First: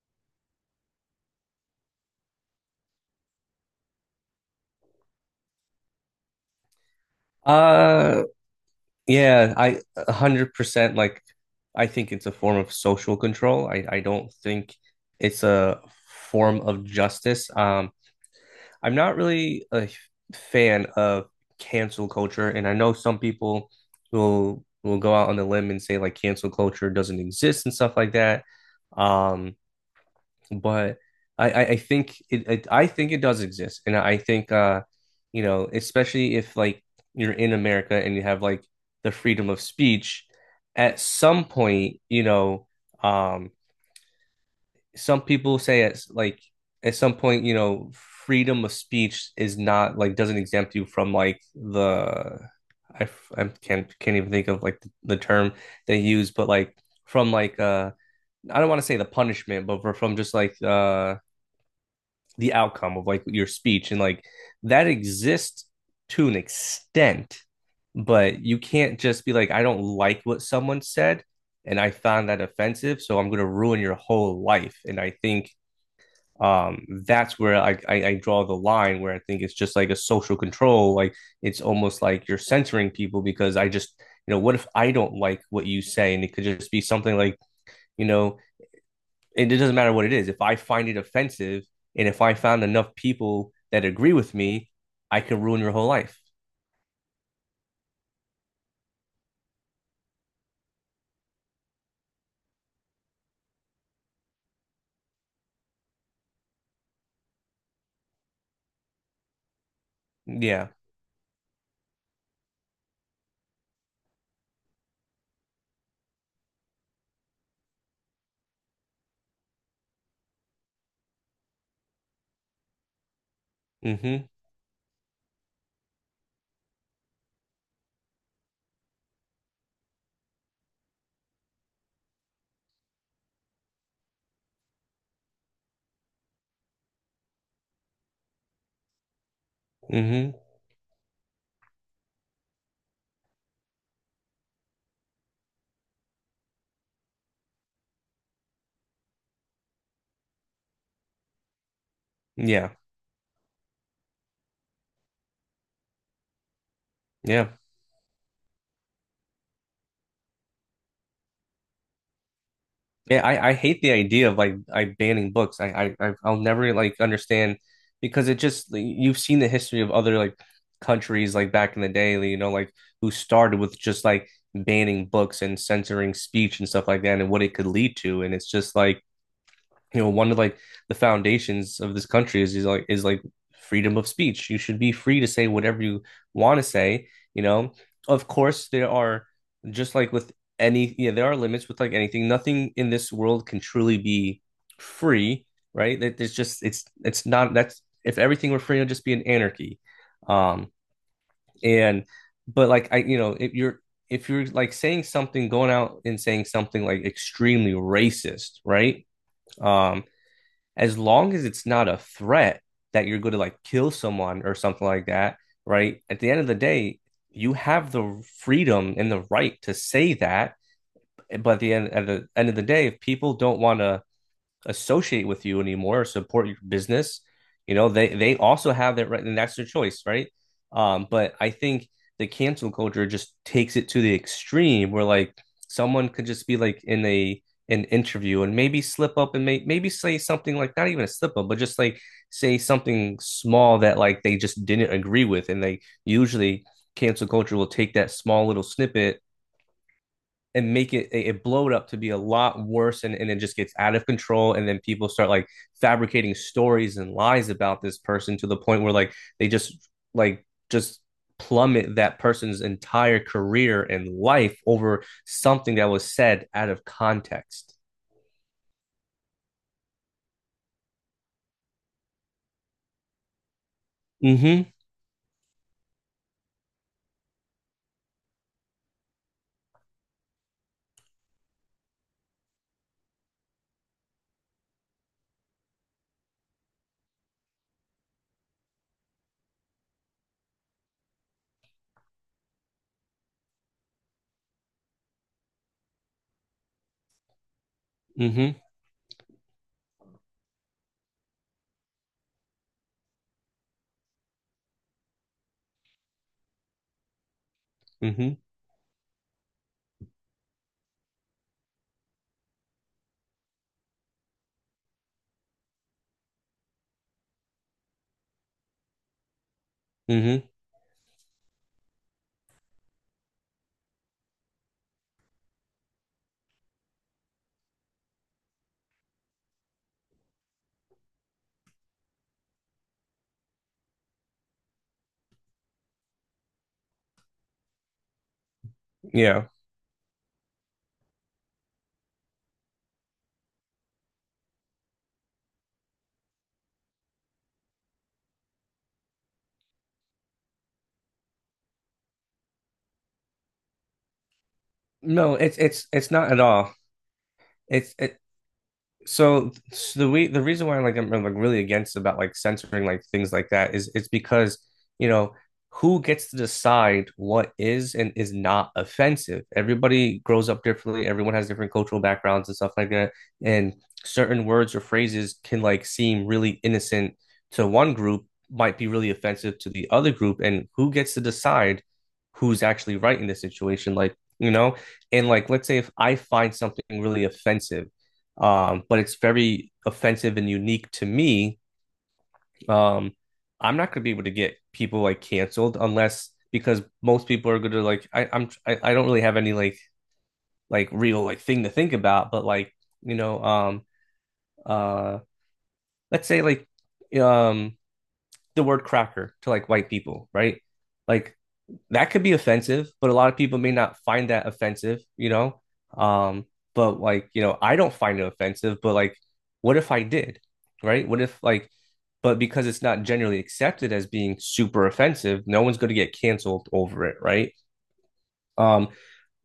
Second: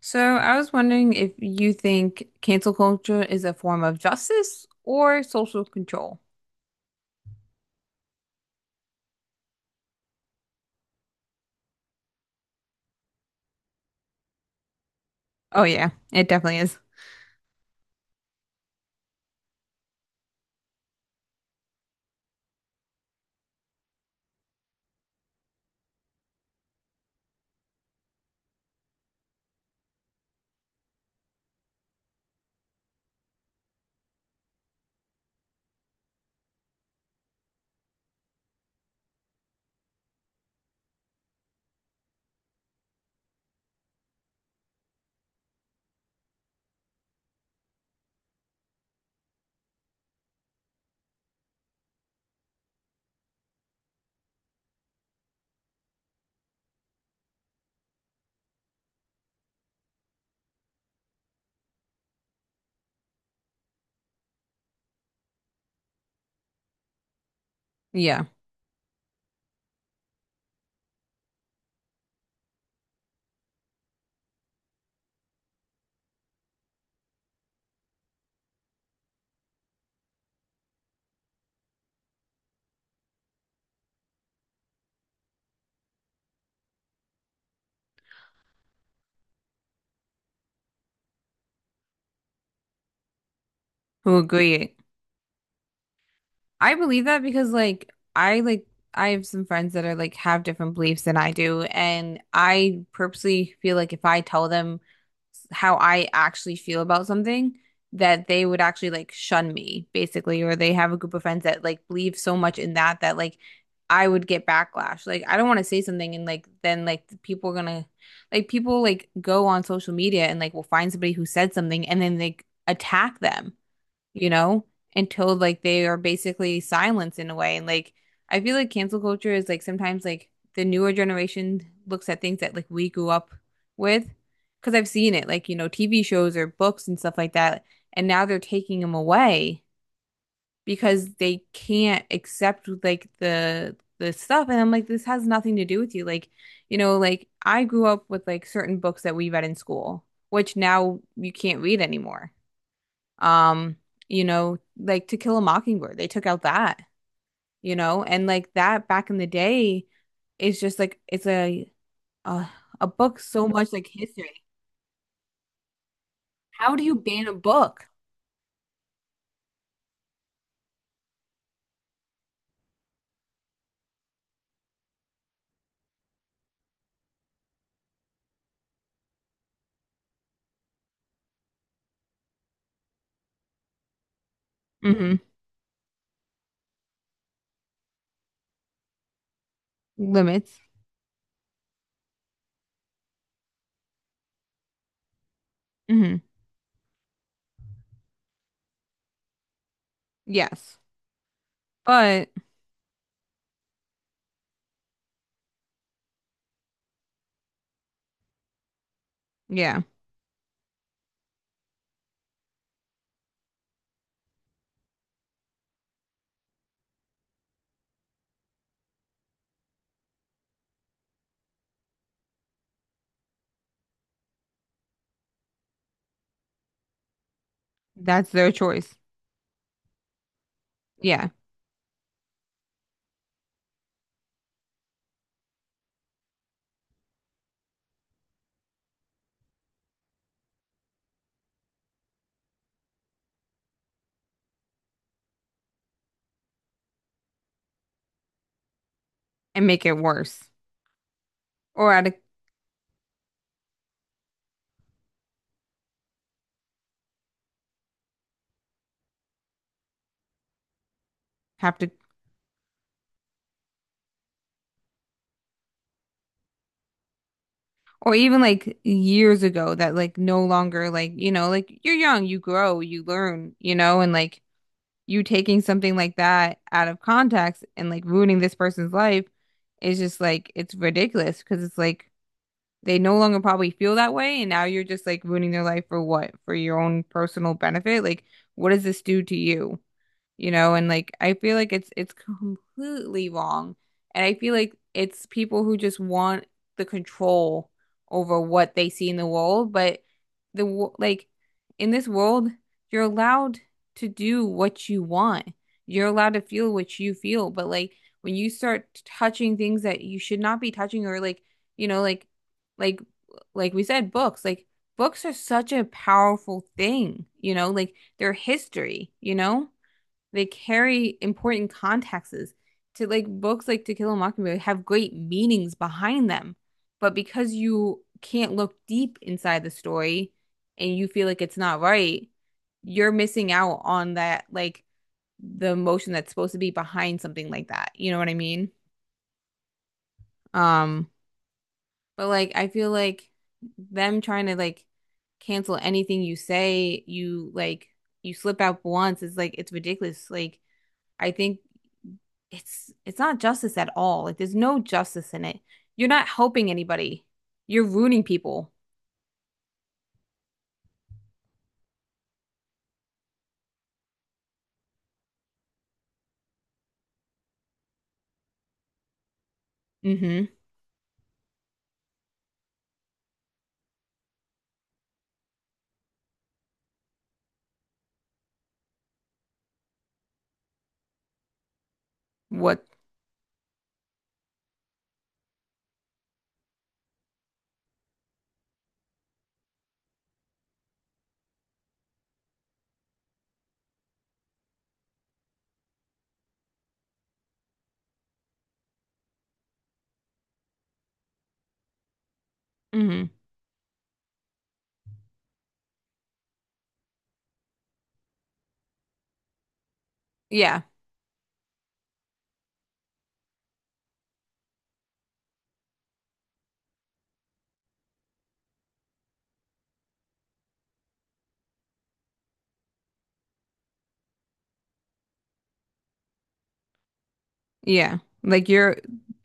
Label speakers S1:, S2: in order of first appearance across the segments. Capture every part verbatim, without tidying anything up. S1: So I was wondering if you think cancel culture is a form of justice or social control.
S2: Uh, yeah, I one hundred percent like I think it's a form of social control. I I don't think it's
S1: Oh
S2: a
S1: yeah, it definitely
S2: form
S1: is.
S2: of justice. Um, I'm not really a f- fan of cancel culture, and I know some people will will go out on the limb and say like cancel culture doesn't exist and stuff like that. Um, but I, I I think it, it I think it does exist, and I think uh you know, especially if like you're in America and you have like the freedom of speech, at some point, you know, um some people say at like at some point, you know, freedom of speech is not like doesn't exempt you from like the I I can't can't even think of like the, the term they use, but like from like uh I don't want to say the punishment, but from just like uh the outcome of like your speech and like that exists to an extent.
S1: Yeah,
S2: But you can't just be like, I don't like what someone said and I found that offensive, so I'm going to ruin your whole life. And I think um that's where I, I i draw the line, where I think it's just like a social control. Like it's almost like you're censoring people, because I just, you know, what if I don't like what you say? And it could just be something like, you know, it doesn't matter what it is. If I find it offensive, and if I found enough people that agree
S1: who
S2: with me,
S1: agree?
S2: I could ruin your whole life.
S1: I believe that because like I like I have some friends that are like have different beliefs than I do, and I purposely feel like if I tell them how I actually feel about something, that they would actually like shun me basically, or
S2: Yeah.
S1: they have a group of friends that like believe so much in that that like I would get backlash. Like I don't want to say something and like then like the people are gonna like people like go on social media and like will find somebody who said something and then they attack them,
S2: Mm-hmm.
S1: you know, until like they are basically silenced in a way. And like I feel like cancel culture is like sometimes like the newer generation looks at things that like we grew up with because I've seen it, like, you know, T V shows or books and stuff like that. And now they're taking them away
S2: Mm-hmm.
S1: because they can't accept like the the stuff. And I'm like, this has nothing to do with you. Like, you know, like I grew up with like certain books that we read in school, which now you can't read anymore.
S2: Yeah.
S1: um you know, like To Kill a Mockingbird, they took out that,
S2: Yeah.
S1: you know, and like that back in the day is just like it's a a, a book,
S2: Yeah,
S1: so
S2: I, I
S1: much
S2: hate
S1: like
S2: the idea of
S1: history.
S2: like I banning books. I I I- I'll never
S1: How do you
S2: like
S1: ban a
S2: understand,
S1: book?
S2: because it just like, you've seen the history of other like countries, like back in the day, you know, like who started with just like banning books and censoring speech and stuff like that, and what it could lead to. And it's just like, you know, one of like the foundations of this country is, is like is like freedom of speech. You should be
S1: Hmm
S2: free to say whatever you want to say, you know. Of course there are, just like with
S1: limits.
S2: any, yeah, there are limits with like anything. Nothing in this world can truly be free, right? That
S1: Hmm
S2: there's just, it's it's not, that's, if everything were free, it'd just be an anarchy. Um
S1: yes,
S2: and
S1: but
S2: But like, I, you know, if you're, if you're like saying something, going out and saying something like extremely racist, right?
S1: yeah,
S2: um as long as it's not a threat that you're going to like kill someone or something like that, right? At the end of the day, you have the freedom and the right to say that. But at the end, at the end of the day, if people don't want to associate with you anymore or support your business, you know, they
S1: that's
S2: they
S1: their
S2: also
S1: choice.
S2: have that right, and that's their choice, right? Um,
S1: Yeah,
S2: but I think the cancel culture just takes it to the extreme, where like someone could just be like in a an interview and maybe slip up and may, maybe say something like not even a slip up, but just like say something small that like they just didn't agree with, and they usually, cancel culture will take that small little snippet
S1: and make it worse,
S2: and make it it, blow it up
S1: or
S2: to be
S1: I'd
S2: a lot worse. And, and it just gets out of control, and then people start like fabricating stories and lies about this person to the point where like they just like just
S1: have to.
S2: plummet that person's entire career and life over something that was said out of context.
S1: Or even like years ago that like no longer, like, you know, like you're young, you grow, you learn, you know, and like
S2: Mm-hmm.
S1: you taking something like that out of context and like ruining this person's life is just like it's ridiculous, because it's like they no longer probably feel that way and now you're just like ruining their life for what? For your own personal benefit? Like what does this do to you? You know, and like I feel like it's it's completely wrong. And I feel like it's people who just want the control over
S2: Mm-hmm.
S1: what they see in the world, but the wo- like in this world, you're allowed to do what you want. You're allowed to feel what you feel, but like
S2: Mm-hmm.
S1: when you start touching things that you should not be touching, or like, you know, like like like we said books, like books are such a powerful thing, you know, like they're history, you know? They
S2: Mm-hmm.
S1: carry important contexts to, like, books like To Kill a Mockingbird have great meanings behind them. But because you can't look deep inside the story and you feel like it's not right, you're missing out on, that like, the emotion that's supposed to be behind something like that. You know what I mean?
S2: Yeah.
S1: Um, but like I feel like them trying to like cancel anything you say, you like you slip out once, it's like it's ridiculous. Like I think it's it's not justice at all. Like there's no justice
S2: No,
S1: in
S2: it's
S1: it.
S2: it's
S1: You're
S2: it's
S1: not
S2: not at
S1: helping
S2: all.
S1: anybody. You're
S2: It's it,
S1: ruining people.
S2: so, so the way, the reason why I'm like, I'm like really against about like censoring like things like that, is it's because, you know, who gets to decide what is and is not offensive? Everybody
S1: Hmm.
S2: grows up differently. Everyone has different cultural backgrounds and stuff like that. And certain words or phrases can like seem really innocent to one group, might be really offensive to the other group. And who gets to decide who's
S1: What?
S2: actually right in this situation? Like, you know, and like let's say if I find something really offensive, um, but it's very offensive and unique to me. Um, I'm not going to be able to get people like canceled, unless, because most people are going to like, I, I'm I, I don't really have any like like real like thing to think about, but like, you
S1: Hmm.
S2: know, um uh let's say like, um the word cracker to like white people, right?
S1: Yeah.
S2: Like that could be offensive, but a lot of people may not find that offensive, you know? Um, but like, you know, I don't find it offensive, but like, what if I did? Right? What if like, but because it's not generally accepted as being super offensive, no one's going to get canceled over it, right?
S1: Yeah. Like
S2: Um,
S1: your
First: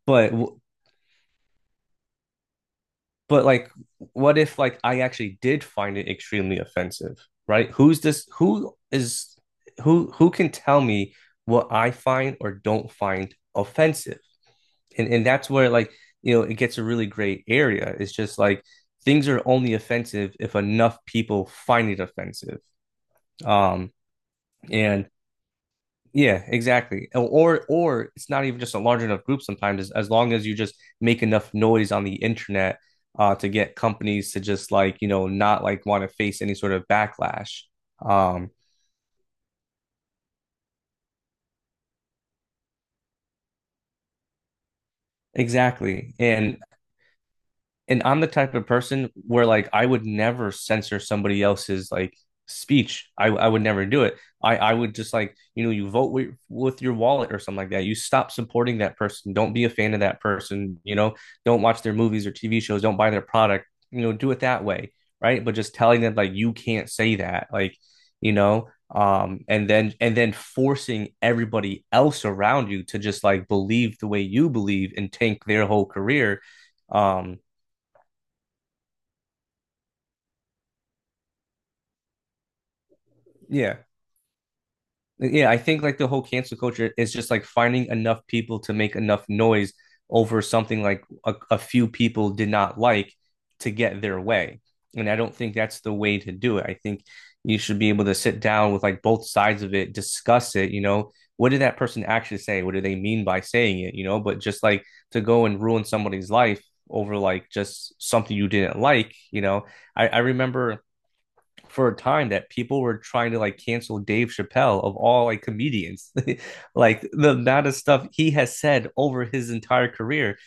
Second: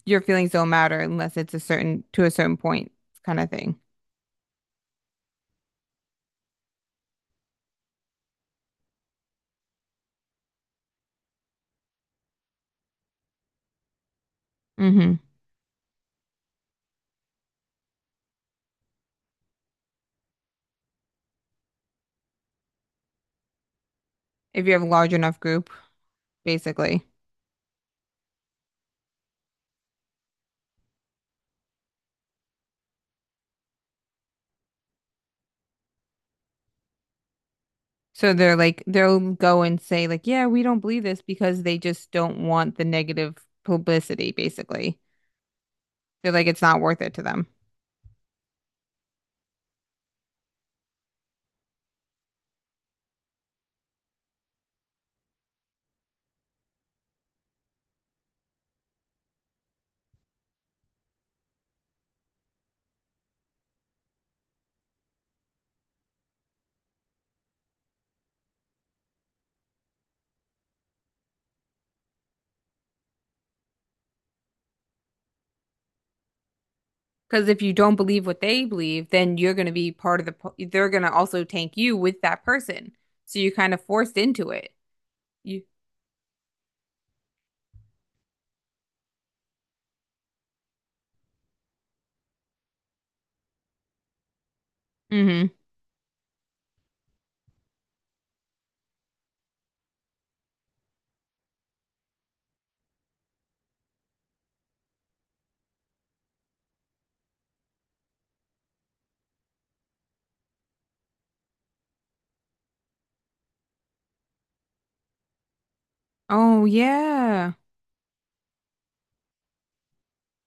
S1: your
S2: but
S1: feelings don't matter unless it's a certain, to a certain point kind
S2: but
S1: of
S2: like,
S1: thing.
S2: what if like I actually did find it extremely offensive, right? Who's this? Who is who? Who can tell me what I find or don't find offensive? And
S1: Hmm.
S2: and that's where like, you know, it gets a really great area. It's just like things are only offensive if enough people find it offensive. Um,
S1: If you have a
S2: and
S1: large enough group,
S2: yeah,
S1: basically.
S2: exactly. Or or it's not even just a large enough group. Sometimes as, as long as you just make enough noise on the internet, uh, to get companies to just like, you know, not like want to face any sort of backlash.
S1: So
S2: Um,
S1: they're like they'll go and say like, yeah, we don't believe this because they just don't want the negative publicity, basically.
S2: exactly.
S1: Feel like
S2: And
S1: it's not worth it to them.
S2: and I'm the type of person where like I would never censor somebody else's like speech. I I would never do it. I I would just like, you know, you vote with, with your wallet or something like that. You stop supporting that person. Don't be a fan of that person. You know, don't watch their movies or T V shows. Don't buy their product. You know, do it that way, right? But just telling them like you can't say that, like, you know, um and then and then forcing everybody else around you to just like believe the way you believe and tank their whole career. Um,
S1: Because if you don't believe what they believe, then you're going to be part of the, po- they're going to also tank you with that person. So you're kind
S2: yeah.
S1: of forced into it.
S2: Yeah, I
S1: You,
S2: think like the whole cancel culture is just like finding enough people to make enough noise over something like a, a few people did not like, to get their way. And I don't
S1: hmm.
S2: think that's the way to do it. I think you should be able to sit down with like both sides of it, discuss it, you know, what did that person actually say? What do they mean by saying it, you know? But just like to go and ruin somebody's life over like just something you didn't like, you know. I, I remember for a time that people were trying to like cancel Dave Chappelle of all like comedians.
S1: Oh,
S2: Like the
S1: yeah.
S2: amount of stuff he has said over his entire career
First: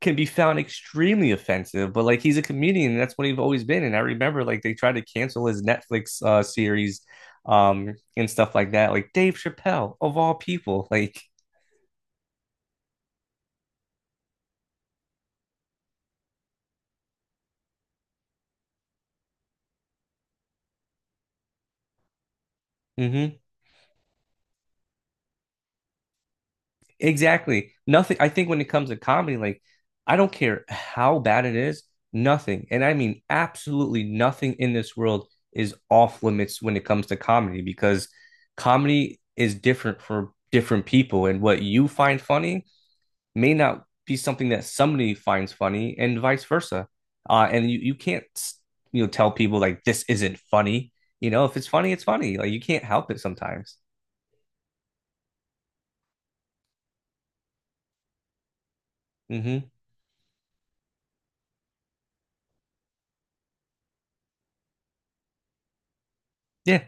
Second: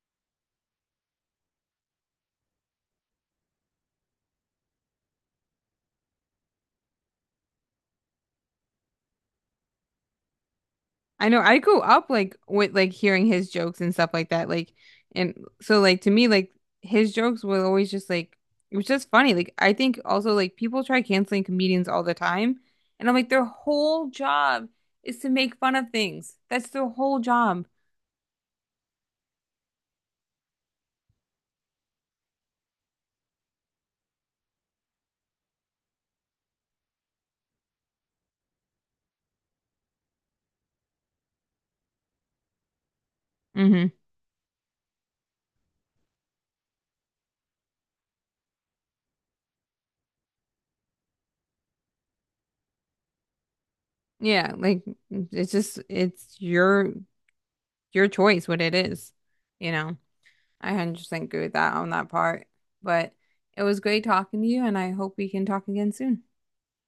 S2: can be found extremely offensive, but like he's a comedian, and that's what he's always been. And I remember like they tried to cancel his Netflix uh, series, um and stuff like that. Like Dave Chappelle of all people, like,
S1: I know I grew up like with like hearing his jokes and stuff like that. Like and so like to me like his jokes were always just like it was just funny. Like I think also like people try canceling comedians all the time, and I'm like
S2: mm-hmm.
S1: their whole job is to make fun of things. That's their whole job.
S2: Exactly. Nothing. I think when it comes to comedy, like, I don't care how bad it is, nothing, and I mean absolutely nothing in this world is off limits when it comes to comedy, because comedy is different for different people, and what you find funny may not
S1: Hmm.
S2: be something that somebody finds funny, and vice versa. Uh, and you, you can't, you know, tell people like this isn't funny. You know, if it's funny, it's funny. Like, you can't help it sometimes.
S1: Yeah, like it's just it's your your choice what it is,
S2: Hmm.
S1: you know. I one hundred percent agree with that on that part. But it was great talking to you and I hope we can talk again soon.
S2: Yeah.